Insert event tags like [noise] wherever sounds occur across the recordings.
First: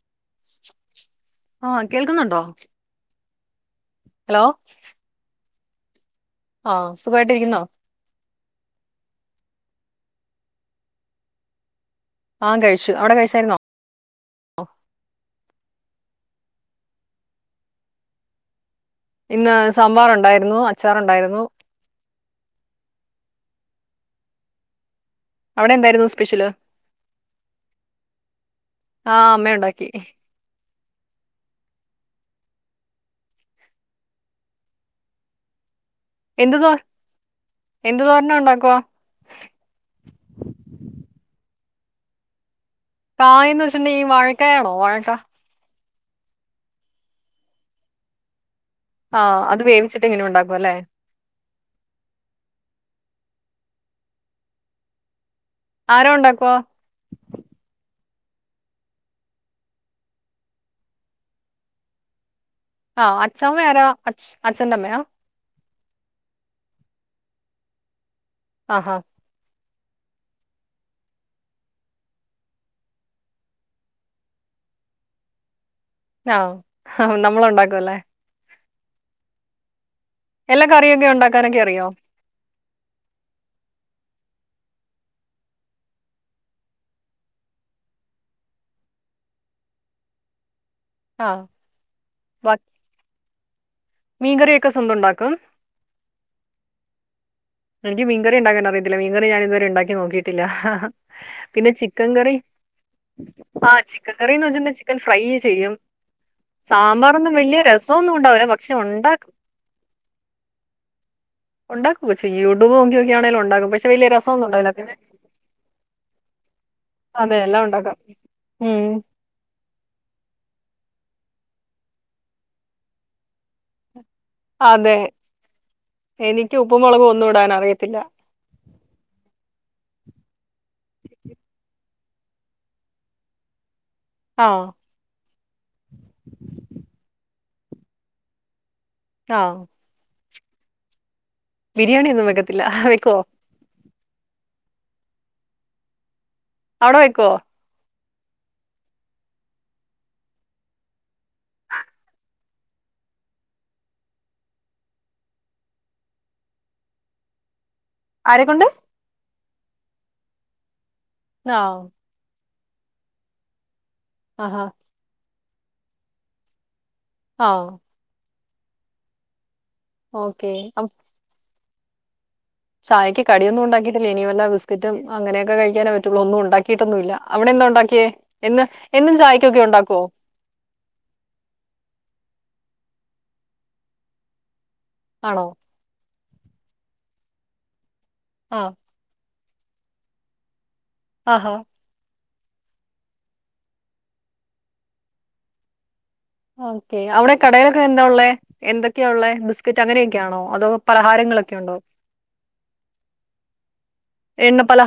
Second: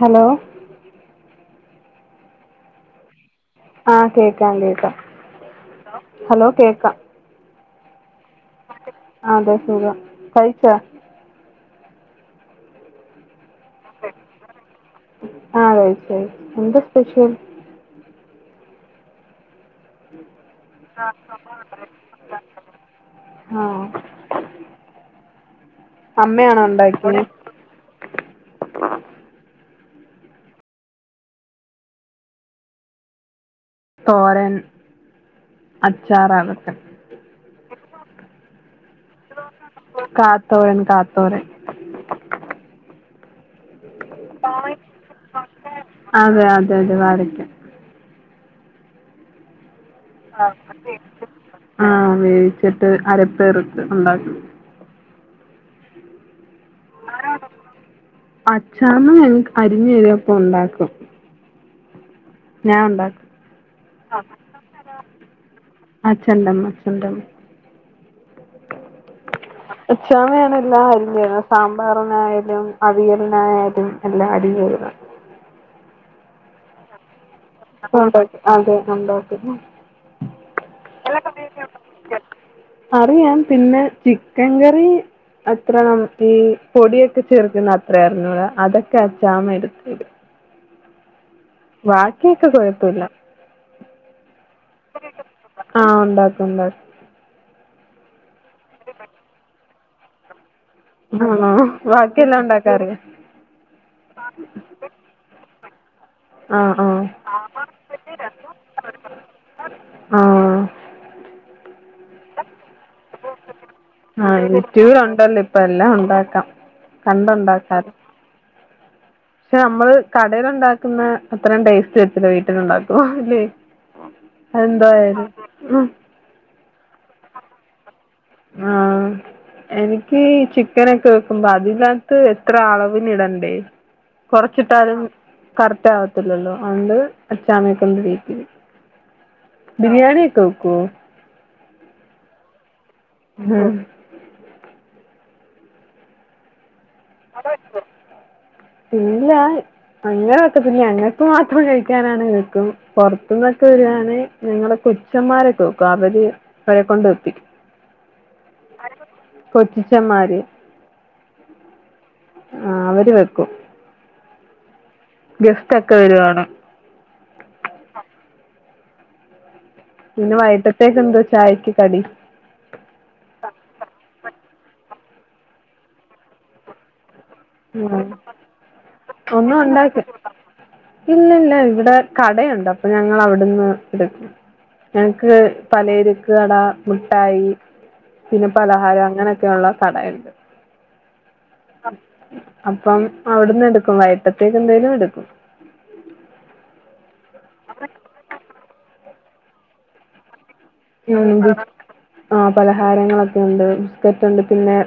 Hello ആ കേൾക്കുന്നുണ്ടോ? ആ ഹലോ കേൾക്കാ കേൾക്കാ ആ സുഖായിട്ടിരിക്കുന്നോ? ആതെ സുഖം കഴിചോ? ആ കഴിച്ചു അവിടെ കഴിചായ്രുന്നോ ആ കൈച്ചി എന്ത സ്പെഷ്യൽ ന്ന് സാമ്പാറുണ്ടായി അവിടെ എന്തായിരുന്നു ആ സ്പെഷ്യല് അമ്മയാണോ ണ്ടാക്ക്യേ? ആ അമ്മയുണ്ടാക്കി തോരൻ അച്ചാറാണ് എന്ത് തോ എന്ത് തോരനാ ഉണ്ടാക്കുവാ കാതോരൻ കാതോരൻ കായന്ന് വെച്ചിണ്ടെങ്കി ഈ വായക്കയാണോ വായക്ക അതെ അതെ തെ വായക്ക ആഹ് അത് വേവിച് ആഹ് വേവിച്ചിട്ട് അരപ്പേർത്ത് ണ്ടാക്കും ആരാ ഉണ്ടാക്കുവ അച്ചാമ്മ എനിക്ക് അരിഞ്ഞെരും അപ്പൊ ണ്ടാക്കും ആഹ് ഉണ്ടാക്കും അച്ചാമ്മ യാരാ അച് അച്ഛൻണ്ടമ്മയാ അച്ഛന്റമ്മ അച്ഛന്റമ്മ അഹാ ഉച്ചാമ്പോ ഞാന് എല്ലാം അരിഞ്ഞേരും സാമ്പാറിനായാലും അവിയലിനായാലും എല്ലാ അരിഞ്ഞേരു ന ആ നമ്മളുണ്ടാ അപ്പൊ [unintelligible] ആ അതെ കണ്ടോ പിന്നെ എല്ലാ കറിയൊക്കെ ഉണ്ടാക്കാനങ്കി അറിയോ അറിയാം പിന്നെ ചിക്കൻ കറി അത്രണം ഈ പൊടിയൊക്കെ ചേർക്ക്ന്ന അത്ര അർഞ്ഞുടാ അതൊക്കെ അച്ചാമ എട്ത്തെരും ആ ബാക്കിക്കെ കൊഴ്പ്പോല്ലാ മീൻ കറിക്കെ സ്വന്ത ഉണ്ടാക്കും ആ ഉണ്ടാക്കും ഉണ്ടാ എനിക്ക് മീൻകറി ഉണ്ടാക്കാൻ അറിയത്തില്ല മീങ്കറി ഞാൻ ഇതവരെ ഉണ്ടാക്കി നോക്കിട്ടില്ലാ ആണോ ബാക്കിയെല്ലാം ഉണ്ടാക്കാറിയോ ആ ചിക്കൻ കറിന്ന് വെച്ചിണ്ട് ചിക്കൻ ഫ്രൈ ചെയ്യും ആ സാമ്പാറൊന്നും വല്ല്യ രസൊന്നും ഉണ്ടാവുലാ പക്ഷെ ഉണ്ടാക്കും ആഹ് ഉണ്ടാക്കൂ ചെയ്യൂട്യൂബ് നോക്കിയൊക്കാണെലും ഉണ്ടാക്കും പക്ഷെ വല്ല്യ രസം ആഹ് ഒന്നും ഉണ്ടാവല്ലാ പിന്നെ യൂട്യൂബിൽ ഉണ്ടല്ലോ ഇപ്പൊ എല്ലാം ഉണ്ടാക്കാം അതെ എല്ലാം കണ്ടുണ്ടാക്കാലോ ഉണ്ടാക്കാം ഉം പക്ഷെ നമ്മള് കടെല്ണ്ടാ ക്ക്ന്നാ അത്രം ടേസ്റ്റ് വര്ത്തില്ലാ വീട്ടിലുണ്ടാക്കു ല്ലേ അതെ എനിക്ക് ഉപ്പു മുളകും ഒന്നും ഇടാനറിയത്തില്ലാ ആ എനിക്ക് ചിക്കനൊക്കെ വെക്ക്മ്പോ അതിലാ ത്ത് എത്ര അളവിന് ഇടണ്ടേ ആ കൊറച്ചിട്ടാലും കറക്റ്റ് ആവത്തില്ലല്ലോ അകൊണ്ട് അച്ചാമ്മേ കൊണ്ട് ടിപ്പിക്കും ത്താ ബിരിയാണിക്കെ വേക്കൊ ബിരിയാണി ഒന്നും വെക്കത്തില്ലാ വെക്കോ ഉം അവടെ വെക്കോ ഇല്ല അങ്ങന വേക്കത്തില്ലാ ഞങ്ങക്ക് മാത്രം കഴിക്കാനാണേ വെക്കും പൊർത്ത്ന്നൊക്കെ വേരാണങ്കി ഞങ്ങളെ കൊച്ചന്മാരെക്കെ വെക്കും അവര് അവരെ കൊണ്ട് വെപ്പിക്കും ആരെക്കൊണ്ട് കൊച്ചച്ചമ്മാര് ആ ആ അവര് വെക്കും അഹാ ഗെസ്റ്റ് ഒക്കെ വരുവാണെ ആ പിന്നെ ഓക്കെ വൈട്ടേത്തേക്കെന്ത് ചായക്ക് കടി ചായക്ക് കടിയോന്നും ഉണ്ടാക്കിട്ടില്ലാ ഇനി വല്ല ബിസ്ക്കറ്റും അങ്ങനെയൊക്കെ കഴിക്കാനേ പറ്റൊള്ളൂ ഒന്നും ഉണ്ടാക്കിട്ടൊന്നുല്ലാ അവടെ എന്താ ഉണ്ടാക്കിയേ ഉം എന്ന് എന്നും ചായക്കൊക്കെ ഉണ്ടാക്കോ ഇല്ല ഇല്ല ഇവടെ കടയുണ്ട് അപ്പൊ ഞങ്ങള അവ്ട്ന്ന് എട്ക്കും ഞങ്ങക്ക് ആണോ പലരക്ക് കട മുഠായി പിന്നെ ആഹ് പലഹാരം അങ്ങന ഒക്കെള്ള കട ഇണ്ട് അഹാ അപ്പം അവ്ട്ന്ന് എടുക്കും വൈട്ടേത്തേക്ക് എന്തെലും എട്ക്കും ഓക്കെ അവടെ കടേലൊക്കെ എന്താ ഉള്ളേ എന്തൊക്കെയാ ഉള്ളേ ബിസ്ക്കറ്റ് അങ്ങനെയൊക്കെയാണോ അതോ ന്ത് പലഹാരങ്ങളൊക്കെ ഉണ്ടോ? ആ പലഹാരങ്ങളൊക്കെയുണ്ട് ബിസ്ക്കേറ്റ് ഉണ്ട് പിന്നെ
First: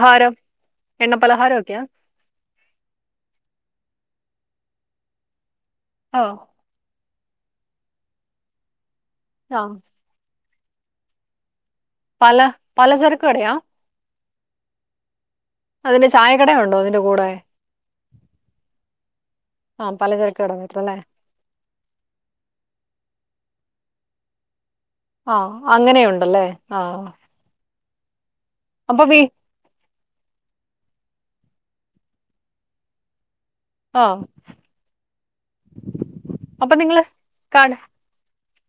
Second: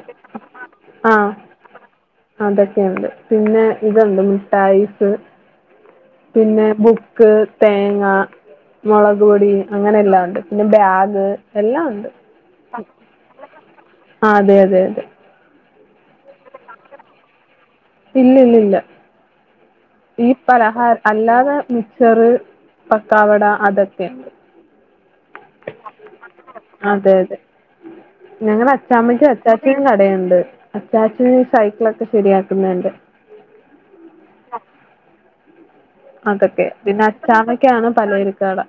ആ എണ്ണപ്പലഹാരോക്കെയാ അതൊക്കെയുണ്ട് പിന്നെ ഇത്ണ്ട് മുഠായിസ് ആഹ് പിന്നെ ബുക്ക് തേങ്ങ മുളക് പൊടി ആഹ് അങ്ങനെ എല്ലാം ഉണ്ട് പിന്നെ ബാഗ് എല്ലാം ഉണ്ട് പല പലചരക് കടയാ ആ അതെ അതെ അതെ അതിന് ചായക്കടയുണ്ടോ അതിന്റെ കൂടെ ഇല്ലില്ലില്ല ആഹ് ഈ പലചരക്ക് കട മാത്രം അല്ലേ? പലഹാര് അല്ലാതെ മിച്ചറ് പക്കാവട അതൊക്കെണ്ട് ആ അങ്ങനെയുണ്ടല്ലേ ആ അതെ അതെ ഞങ്ങടെ അച്ചാമ്മയ്ക്ക് അചാച്ചനും കടയുണ്ട് അചാച്ചൻ സൈക്കിളക്കെ ശെരിയാക്ക്‌ന്നേന്റെ ആ അതൊക്കെ അപ്പൊ നിങ്ങള് പിന്നെ കട അച്ചാമയ്ക്കാണ് പലയിരക്കട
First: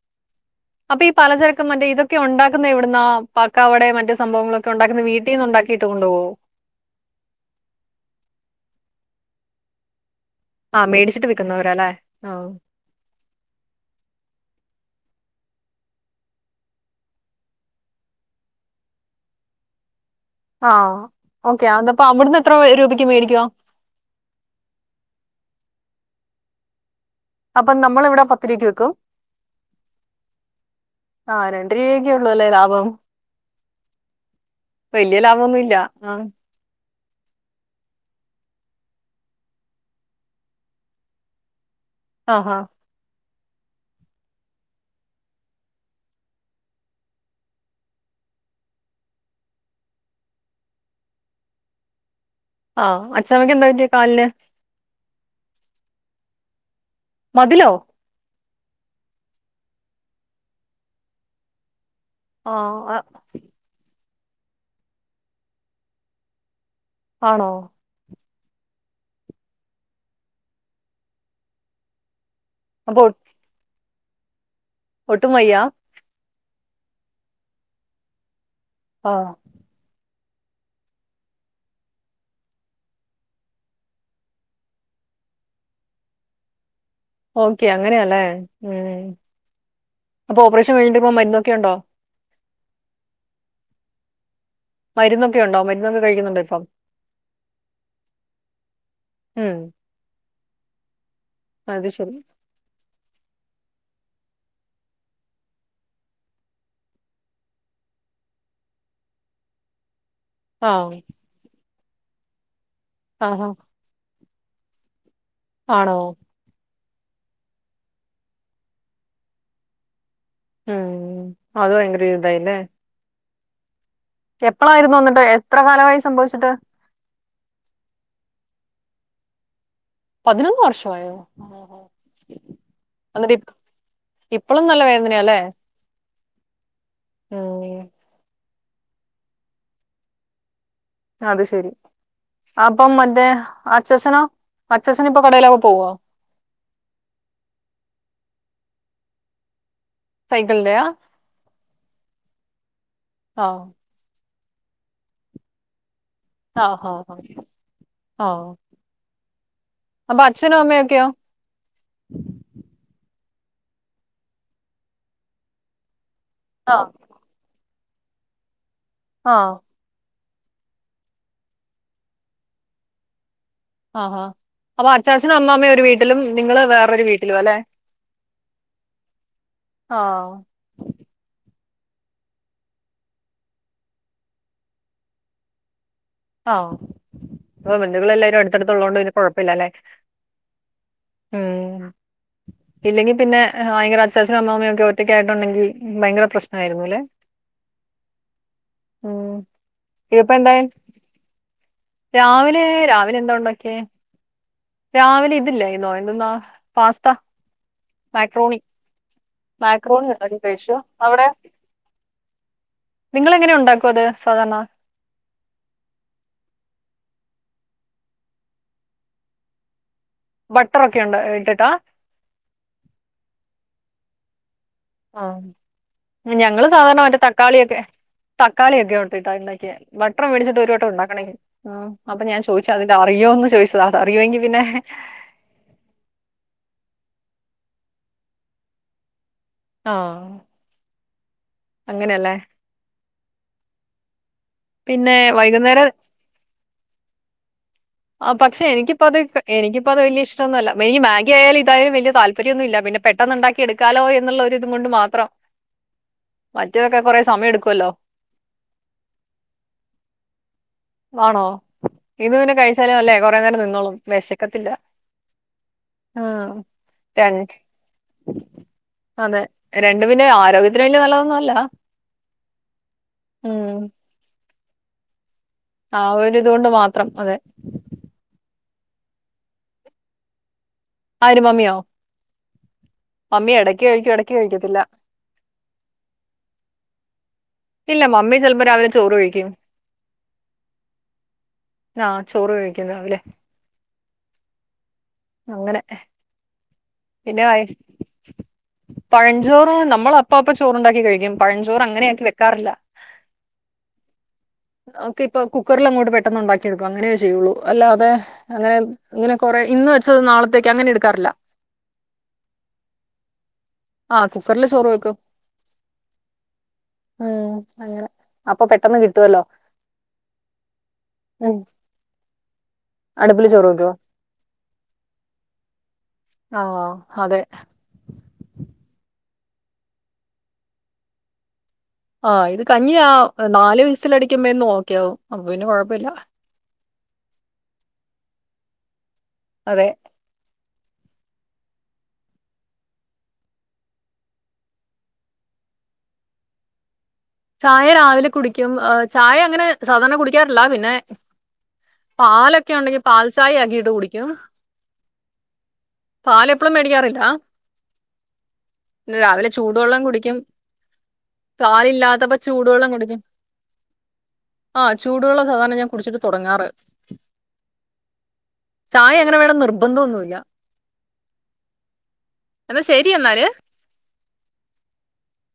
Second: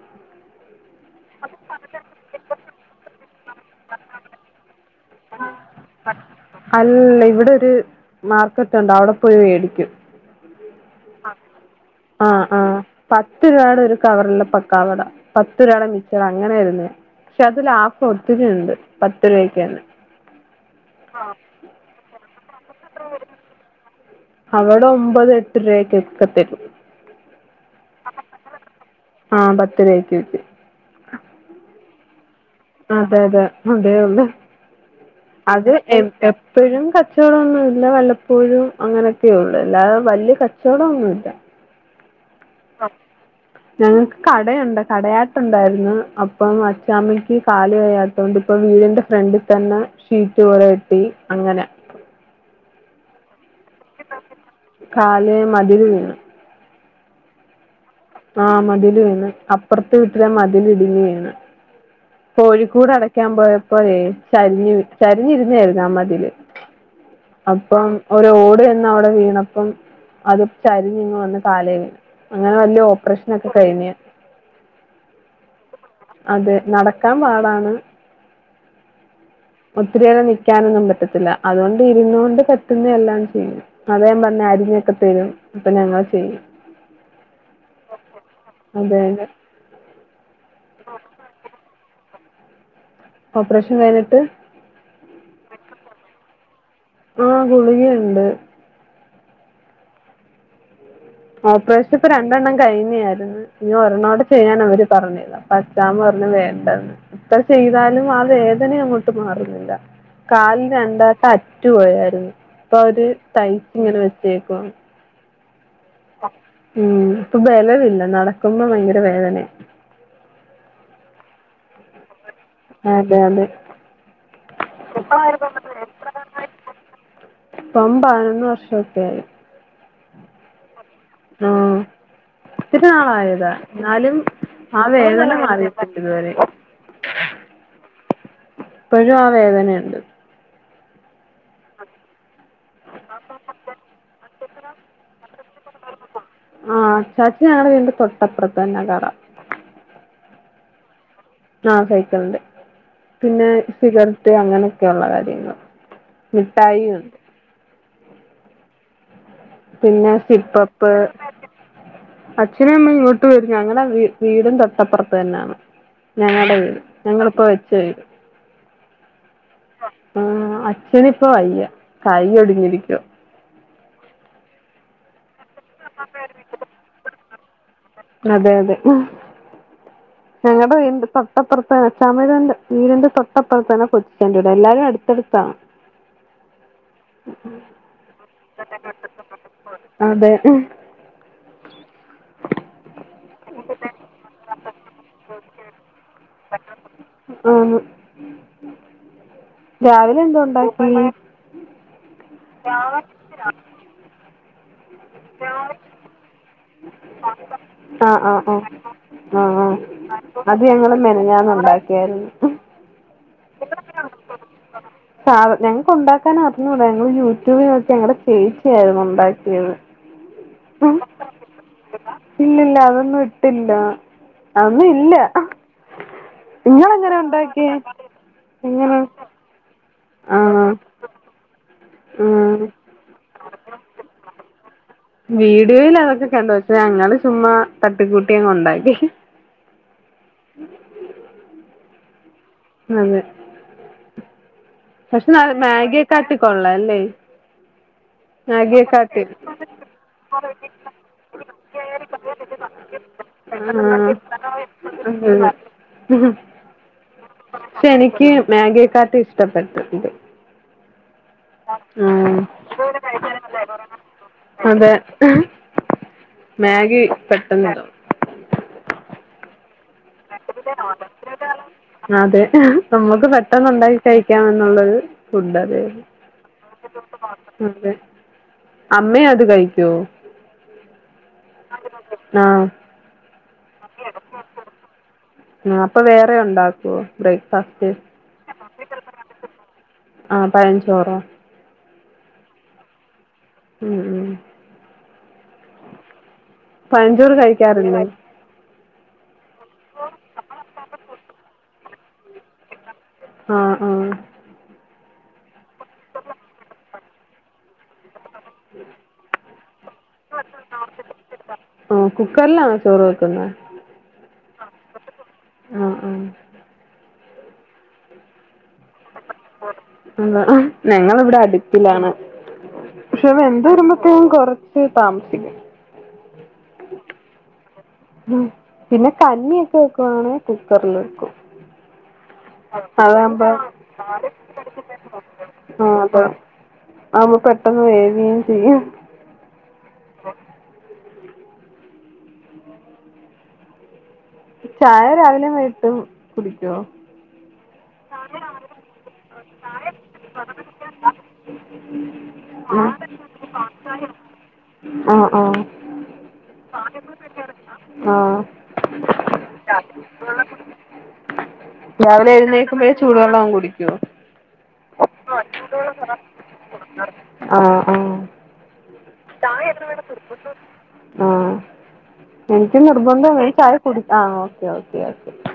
അപ്പൊ ഈ പലചരക്കും മറ്റേ ഇതൊക്കെ ഉണ്ടാക്കുന്ന എവിടുന്ന പക്കാവിടെ മറ്റ സംഭവങ്ങളൊക്കെ ഉണ്ടാക്കുന്ന വീ ട്ടീന്ന്ണ്ടാക്കയിട്ട് കൊണ്ടോവൊ അല്ല ഇവിടൊരു മാർക്കറ്റ് ഉണ്ട് അവടെ പോയി മേടിക്കും ആഹ് മേടിച്ചിട്ട് വിക്കുന്നവരാ അല്ലേ? ആ ആഹ് ആ പത്ത് രൂവാടെ ഒരു കവറില പക്കാവടാ പത്ത് രൂവാടെ മിച്ചർ അങ്ങനെ വരുന്നെ പക്ഷെ അതിലാഫ് ഒത്തിരി ഉണ്ട് പത്ത് രൂവയ്ക്കന്നെ ആ ഓക്കെ അന്നപ്പ അവിടുന്ന് എത്ര രൂപയ്ക്ക് മേടിക്ക അവടെ ഒമ്പത് എട്ട് രൂവായ്ക്ക് ക്കെത്തരും അപ്പൊ നമ്മളിവടെ പത്തുരൂവയ്ക്ക്‌ വിക്കും ആ പത്തു രൂവയ്ക്ക്‌ വിക്കും ആ രണ്ടുരൂവക്കൊള്ളൂല്ലേ ലാബം അതെ അതെ അതേള്ളു വലിയ ലാഭമൊന്നും അത് ഇല്ല എം ആ എപ്പ പ്പഴും കച്ചവടടൊന്നുംല്ല വല്ലപ്പോഴും അങ്ങനെയൊക്കെയൊള്ളൂ അല്ലാതെ വലിയ കച്ചവടം ഒന്നുല്ല. ആഹ് അ ഞങ്ങൾക്ക് കടയുണ്ട് കടയാട്ടുണ്ടായിരുന്നു അപ്പം അച്ചാമ്മക്ക് കാല് വെയാ തോണ്ട് വീടിന്റെ ഫ്രണ്ടിതന്നെ ഷീറ്റ് പോലേട്ടി അങ്ങനെ ആ അചാമയ്ക്ക് ന്താ പറ്റി കാല്ന്. കാല് മതില് വീണ്. മതിലോ? ആ മതിൽ വീണ് അപ്പറത്തെ വീട്ടിലെ മതിൽ ഇടിഞ്ഞ് വീണ്. ആ കോഴിക്കൂട് ആ, അടക്കാൻ പോയപ്പോഴേ ചരിന്നു ചരിഞ്ഞ്ര്ന്നായിരുന്നു ആ മതില്. ആണോ അപ്പം ഒരു ഓട് ചന്ന് അവടെ വീണപ്പം അത് ചരിഞ്ഞിങ്ങ് വന്ന് കാലേ വീണ്. അങ്ങനെ വല്ല അപ്പൊ ഓപ്പറേഷൻ ക്കെ കഴിഞ്ഞ്. ഒട്ടുവയ്യ അതെ നടക്കാൻ പാടാണ്. ആഹ് ഒത്തിരിയേരം നിക്കാനൊന്നും പറ്റത്തില്ല അതുകൊണ്ട് ഇരുന്നോണ്ട് പറ്റുന്നയെല്ലാം ചെയ്യും. അതെ ഞാൻ പറഞ്ഞു അരിഞ്ഞൊക്കെ തരും അപ്പൊ ഞങ്ങൾ ചെയ്യും. [inaudible] ഓക്കെ അങ്ങനെയല്ലേ അതെ ഉം അതെ. അപ്പൊ ഓപ്പറേഷൻ കഴിഞ്ഞിട്ട്പ്പൊ മരുന്നൊക്കെ യുണ്ടോ ഓപ്പറേഷൻ കൈങിട് മരുന്നൊക്കെ ഉണ്ടോ മരുന്നൊക്കെ കഴിക്കുന്നുണ്ടോ ഇപ്പം. ആ ഗുളികകെണ്ട്. ഉം അത് ഓപ്പറേഷൻ പ്പൊ ശരി രണ്ടെണ്ണം കഴിനെആയിരുന്നു. ഇനി ഒരൊനോടിം ചെയ്യാൻ അവര് പറന്നേത് അപച്ചാമ പറഞ് വേണ്ടന്ന്. ഇത്ര ചെയ്താലും ആ വേദന അങ്ങോട്ട് മാറുന്നില്ല. കാലിൽ ആ രണ്ടാട്ടം അറ്റുപയായിരുന്നു ഇപ്പൊ അവര് ആഹാ തയ്ച്ച് ഇങ്ങനെ വെച്ചേക്കും ആണോ? ഉം ഇപ്പൊ ബിലവില്ല നടക്കുമ്പോ ഭയങ്കര വേദന. ഉം അത് ബയഗര ഇത് ഇല്ലെ അതെ അതെ എപ്പളായിരുന്നു വന്നിട്ട് എത്ര കാലമായി സംഭവിച്ചിട്ട്. ഇപ്പം പതിനൊന്ന് വർഷൊക്കെ ആയി. പതിനൊന്ന് വർഷം ആഹ് ആഹാ ഒത്തിരി എന്നിട്ട് നാളായതാ ഇപ്പ- എന്നാലും ഇപ്പളും നല്ല ആ വേദന വേദനയല്ലേ മാറിട്ട്ല ഇതുവരെ ആഹ് ഇപ്പോഴും ആ വേദനയുണ്ട്. അത് ശെരി അപ്പം മറ്റേ അച്ഛനോ അച്ച്ഛന് ഇപ്പൊ കടയിലൊക്കെ പോവോ? ആഹ് അചാച്ചി ഞങ്ങളടെ വീട് തൊട്ടപ്പുറത്ത് തന്നെ കട സൈകിൾന്റെയാ ആ സൈക്കിളിന്റെ ആ പിന്നെ സിഗരറ്റ് അങ്ങനെയൊക്കെയള്ള കാര്യങ്ങൾ ആഹ മിഠായിയുണ്ട് ഹഹ ഹ ആഹ പിന്നെ സിപ്പപ്പ്. അച്ഛന അമ്മ ഇങ്ങോട്ട് വരും ഞങ്ങടെെ വീടും തൊട്ടപ്പുറത്ത് തന്നെയാണ്. ഞങ്ങളുടൊ ആ വീട് ഞങ്ങളിപ്പോ വെച്ച വീട്. ആഹ് ആ അച്ഛനി ഇപ്പ വയ്യ കൈ ഒടുങ്ങിരിക്കുവ. ആഹാ അപ്പൊ അച്ചാച്ചനും അമ്മ്മയും ഒരു വീട്ടിലും നിങ്ങള് വേറൊരു വീട്ടിലും അല്ലെ. അതെ അതെ ആ ഞങ്ങടെ വീടിന്റെ തൊട്ട് തൊട്ടപ്പറ്ത്തെ എ ചമയണ്ട് വീടിന്റെ തൊട്ടപ്പറത്തെന്നെ കൊച്ചെണ്ട ട എല്ലാരും അടുത്തടുത്ത ആഹാ ഹൊ അപ്പൊ ബന്ധുക്കൾ എല്ലാരും അടുത്തടുത്ത് ഉള്ളോണ്ട് ഇനി കൊഴപ്പ ഇല്ലാല്ലെ അതെ ഉം ഇല്ലെങ്കി പിന്നെ ഭയങ്കര അച്ചാച്ചനും അമ്മാമ്മയും ഒക്കെ ഒറ്റയ്ക്ക ആയിട്ടുണ്ടെങ്കിൽ ഭയങ്കര പ്രശ്ന ആയിരുന്നുല്ലെ ആന്ന് ഉം രാവിലെ ഇതിപ്പെ എന്തോ എന്തായി ഉണ്ടാക്കി രാവിലെ രാവിലെ എന്താ ഉണ്ടൊക്ക്യെ രാവിലെ ഇതില്ലെയ്ന്നോ എന്തൊന്നാ പാസ്ത ആഹ് ആഹ് മാക്രോണി ആഹ് ആഹ് ആഹ് മാക്രോണി ഉണ്ടാക്കി അത് കഴിച്ചോ ഞങ്ങള് അവെടെ മെനഞ്ഞാന്ന് ഉണ്ടാക്കിയായിരുന്നു നിങ്ങളെങ്ങനെ ഉണ്ടാക്കും അത് സാധാരണ സാധ ഞങ്ങക്ക് ഉണ്ടാക്കാൻ അറിഞ്ഞൂട. ഞങ്ങള് യൂട്യൂബിൽ വെച്ച് ഞങ്ങടെ ചേച്ചിയായിരുന്നു ഉണ്ടാക്കിയത്. ബട്ടറൊക്കെ ഉണ്ട് ഇട്ട്ട്ടാ ഇല്ലല്ല അതൊന്നും ഇട്ട്ല്ല അന്നും ഇല്ല ആഹ് ഞങ്ങള് സാധാരണ നിങ്ങളെങ്ങനെ മറ്റേ ഉണ്ടാക്കിയേ തക്കാളിയൊക്കെ തക്കാളിയൊഒക്കെ എങ്ങനെ ഇട്ടിട്ടാ ഇണ്ടാക്ക്യെ. വ ഭട്ടണം മേടിച്ചിട്ട് ആഹ് ഒരു വട്ടം ഉണ്ടാക്കണെങ്കി ആഹ് അപ്പ ഞാൻ ആഹ് ചോദിച്ചാ അത് അറിയോന്ന് ചോദിച്ചതാ. അത അറിയൊങ്കി പിന്നെ വീഡിയോയിൽ അതൊക്കെ കണ്ടു. ഷെ ഞങ്ങള് ചുമ്മാ തട്ടിക്കൂട്ടി അങ് ഉണ്ടാക്കി. ആഹ് ഉം അങ്ങെനെലെ അതെ പിന്നെ പക്ഷെ ന വൈകുന്നേരം മാഗ്യേക്കാട്ടി കൊള്ളാ ല്ലെ. ആ പക്ഷെ എനിക്ക് ഇപ്പ അത് എനിക്കിപ്പോ അത് വല്യ ഇഷ്ടൊന്നല്ല. ഇനി മാഗി ആയാലു ഇതായും വല്യ താല്പര്യന്നുല്ല. പിന്നെ പെ പെട്ടെന്നുണ്ടാക്കി എടുക്കാലോ ആഹ് എന്നുള്ള ഒ ഇത് കൊണ്ട് മാത്രം. ഉം മറ്റേതൊക്കെ കൊറെ സമയം എടുക്കുവല്ലോ മാഗിയെക്കാട്ടി ഇഷ്ടപ്പെട്ട് ഇണ്ട്. വാണോ. ഇത് ആഹ് പിന്നെ കഴിച്ചാലും അല്ലേ കുറെ നേരം നിന്നോളും വെശക്കത്തില്ല അതെ ആഹ് മാഗി രണ്ട് പെട്ടെന്നിതാവും അതെ രണ്ട് പിന്നെ ആരോഗ്യത്തിന് വലിയ നല്ലതൊന്നും അല്ല അതെ നമ്മക്ക് ഉം പെട്ടന്നുണ്ടായി കയിക്കാം എന്നുള്ളരു ഫുഡ്‌ ആണ്. ആഹ് ഒരിതോണ്ട് മാത്രം അതെ അതെ അമ്മേ അത് കഴിക്കോ ആര് മമ്മിയോ ആഹ് മമ്മി എടയ്ക്ക് കഴിക്കും എടക്ക് കഴിക്കത്തില്ല ആഹ് അപ്പൊ വേറെ ഉണ്ടാക്കോ ബ്രേക്ക്ഫാസ്റ്റ് ഇല്ല മമ്മി ചിലപ്പോ രാവിലെ ചോറ് കഴിക്കും ആഹ് പയൻഞ്ചോറോ ആഹ് ചോറ് കഴിക്കും രാവിലെ ഉം ഉം അങ്ങനെ പയൻഞ്ചോറ് പിന്നെ വൈ- കഴിക്കാറില്ലേ പഴഞ്ചോറ് നമ്മള് അപ്പാപ്പം ചോറുണ്ടാക്കി കഴിക്കും. പഴഞ്ചോറ് അങ്ങനെ ആക്കി വെക്കാറില്ല ആഹ് ആഹ് നമക്ക് ഇപ്പൊ കുക്കറിൽ അങ്ങോട്ട് പെട്ടെന്ന് ഉണ്ടാക്കി എടുക്കും അങ്ങനെ ചെയ്യുള്ളൂ അല്ലാതെ. അങ്ങനെ ഇങ്ങനെ കൊറെ ഇന്ന് വെച്ചത് നാളത്തേക്ക് അങ്ങനെ ഇടുക്കാറില്ല. കുക്കർ ലാൺചോർ വെക്കുന്നെ ആഹ് കുക്കറില് ചോറ് വക്കും ആഹ് ആഹ് ഏഹ് അങ്ങനെ അപ്പൊ പെട്ടന്ന് കിട്ട്വാല്ലോ ഞങ്ങള് ഇവിടെ അട്പ്പിലാണ്. പക്ഷെ അടുപ്പില് വെന്ത് ചോറ് വെക്കുവോ വെരുമ്പം. കൊറച്ച് താമസിക്കും ആഹ് അതെ പിന്നെ കഞ്ഞിയൊക്കെ വെക്കുവാണെ കുക്കറിൽ വെക്കും ആഹ് ഇത് കഞ്ഞി ആ അതാവുമ്പോ നാല് വിസിൽ അടിക്കുമ്പന്ന് ഒക്കെ യാവും അപ്പൊ പിന്നെ ആഹ് കൊഴപ്പല്ല അതെ ആവുമ്പോ പെട്ടെന്ന് വേവം ചെയ്യും അതെ ചായ രാവിലേം വൈകീട്ട് കുടിക്കോ ചായ രാവിലെ കുടിക്കും ചായ അങ്ങനെ സാധാരണ കുടിക്കാറില്ല പിന്നെ പാലൊക്കെ ഉണ്ടെങ്കിൽ പാൽചായ ആക്കിയിട്ട് കുടിക്കും ആഹ് ആഹ് പാല് പ്പളും മേടിക്കാറില്ല ആഹ് രാവിലെ ചൂടള്ളം കുടിക്കും കാലില്ലാത്ത എഴുന്നേക്കുമ്പേ ചൂടു വെള്ളം കുടിക്കോ ആഹ് ചൂടുവെള്ളം ചുടു സാധാരണ ഞാൻ വെള്ളം കുടിച്ചിട്ട് [unintelligible] തുടങ്ങാറ്. കുടിക്കാനും ണ്ട് ആഹ് ആഹ് ചായ അങ്ങനെ വേണമെന്ന് നിർബന്ധൊന്നുല്ല ആഹ് ആഹ് എനിക്ക് എന്നാ ശരി എന്നാല്. നിർബന്ധം എചായ ആഹ് ഓക്കെ ഓക്കെ